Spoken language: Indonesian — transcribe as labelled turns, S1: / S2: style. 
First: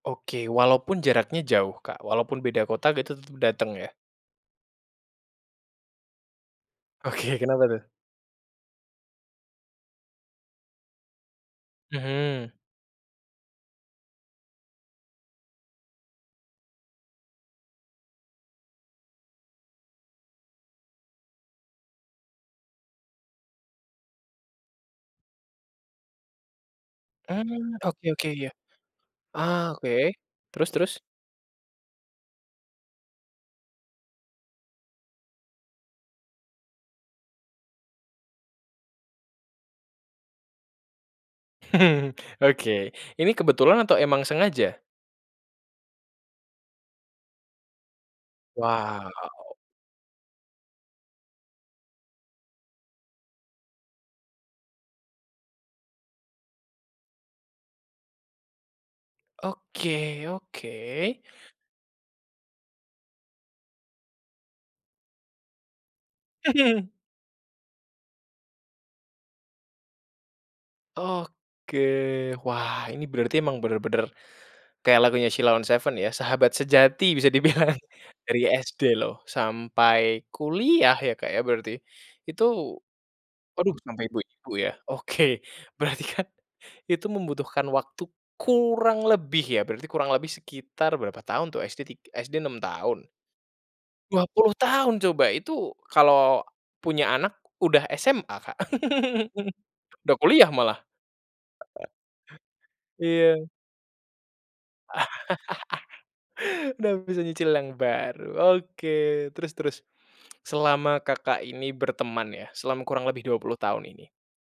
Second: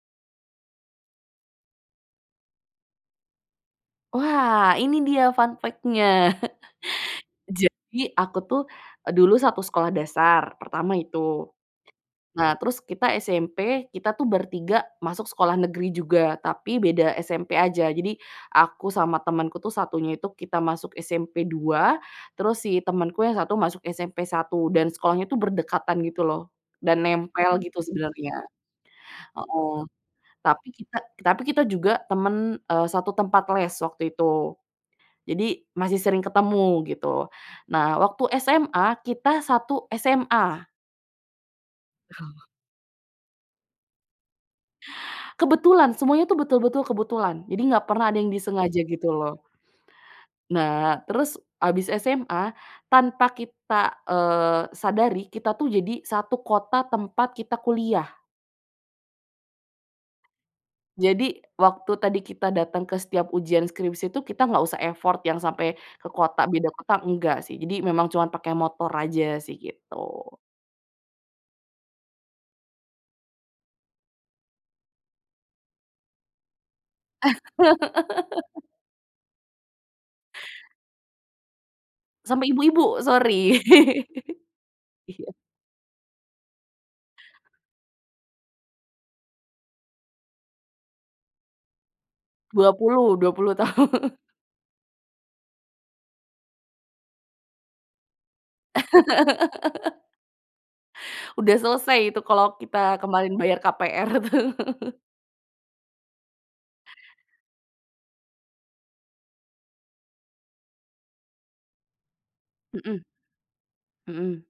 S1: Oke, walaupun jaraknya jauh Kak, walaupun beda kota gitu tetep dateng ya?
S2: Wah ini dia fun factnya.
S1: Oke, kenapa tuh?
S2: Jadi aku tuh dulu satu sekolah dasar pertama itu,
S1: Mhm.
S2: nah terus kita SMP, kita tuh bertiga masuk sekolah negeri juga tapi beda SMP aja. Jadi aku sama temenku tuh satunya itu kita masuk SMP 2 terus si temenku yang satu masuk SMP 1 dan sekolahnya tuh berdekatan gitu loh dan nempel
S1: Mmm,
S2: gitu
S1: oke oke,
S2: sebenernya
S1: iya. Ah
S2: heeh.
S1: oke,
S2: Tapi
S1: terus
S2: kita
S1: terus?
S2: tapi kita juga temen, eee, satu tempat les waktu itu, jadi masih sering ketemu gitu. Nah waktu SMA, kita satu SMA. Oh.
S1: Oke, ini kebetulan atau emang sengaja?
S2: Kebetulan, semuanya tuh betul-betul kebetulan, jadi enggak pernah ada yang disengaja gitu
S1: Wow.
S2: loh. Nah terus habis SMA, tanpa kita kita, eee, sadari, kita tuh jadi satu kota tempat kita kuliah.
S1: Oke oke.
S2: Jadi waktu tadi kita dateng ke setiap ujian skripsi itu kita enggak usah effort yang sampai ke kota, beda kota enggak sih, jadi memang cuma pakai motor aja sih gitu
S1: Oke, wah ini berarti emang benar-benar kayak lagunya Sheila on 7 ya, sahabat sejati bisa dibilang dari SD loh sampai kuliah ya, Kak, ya berarti? Itu
S2: Sampai ibu-ibu, sorry.
S1: aduh sampai ibu-ibu ya, oke
S2: Iya.
S1: berarti kan itu membutuhkan waktu kurang lebih ya, berarti kurang lebih sekitar berapa tahun tuh, SD tig SD 6
S2: Dua
S1: tahun.
S2: puluh, 20 tahun.
S1: Dua puluh tahun coba, itu kalau punya anak udah SMA Kak, udah kuliah malah.
S2: Udah selesai itu kalau kita kemarin
S1: Iya.
S2: bayar KPR tuh.
S1: Udah bisa nyicil yang baru. Oke terus terus, selama Kakak ini berteman ya, selama
S2: Mhm.
S1: kurang lebih 20 tahun ini.
S2: Mhm.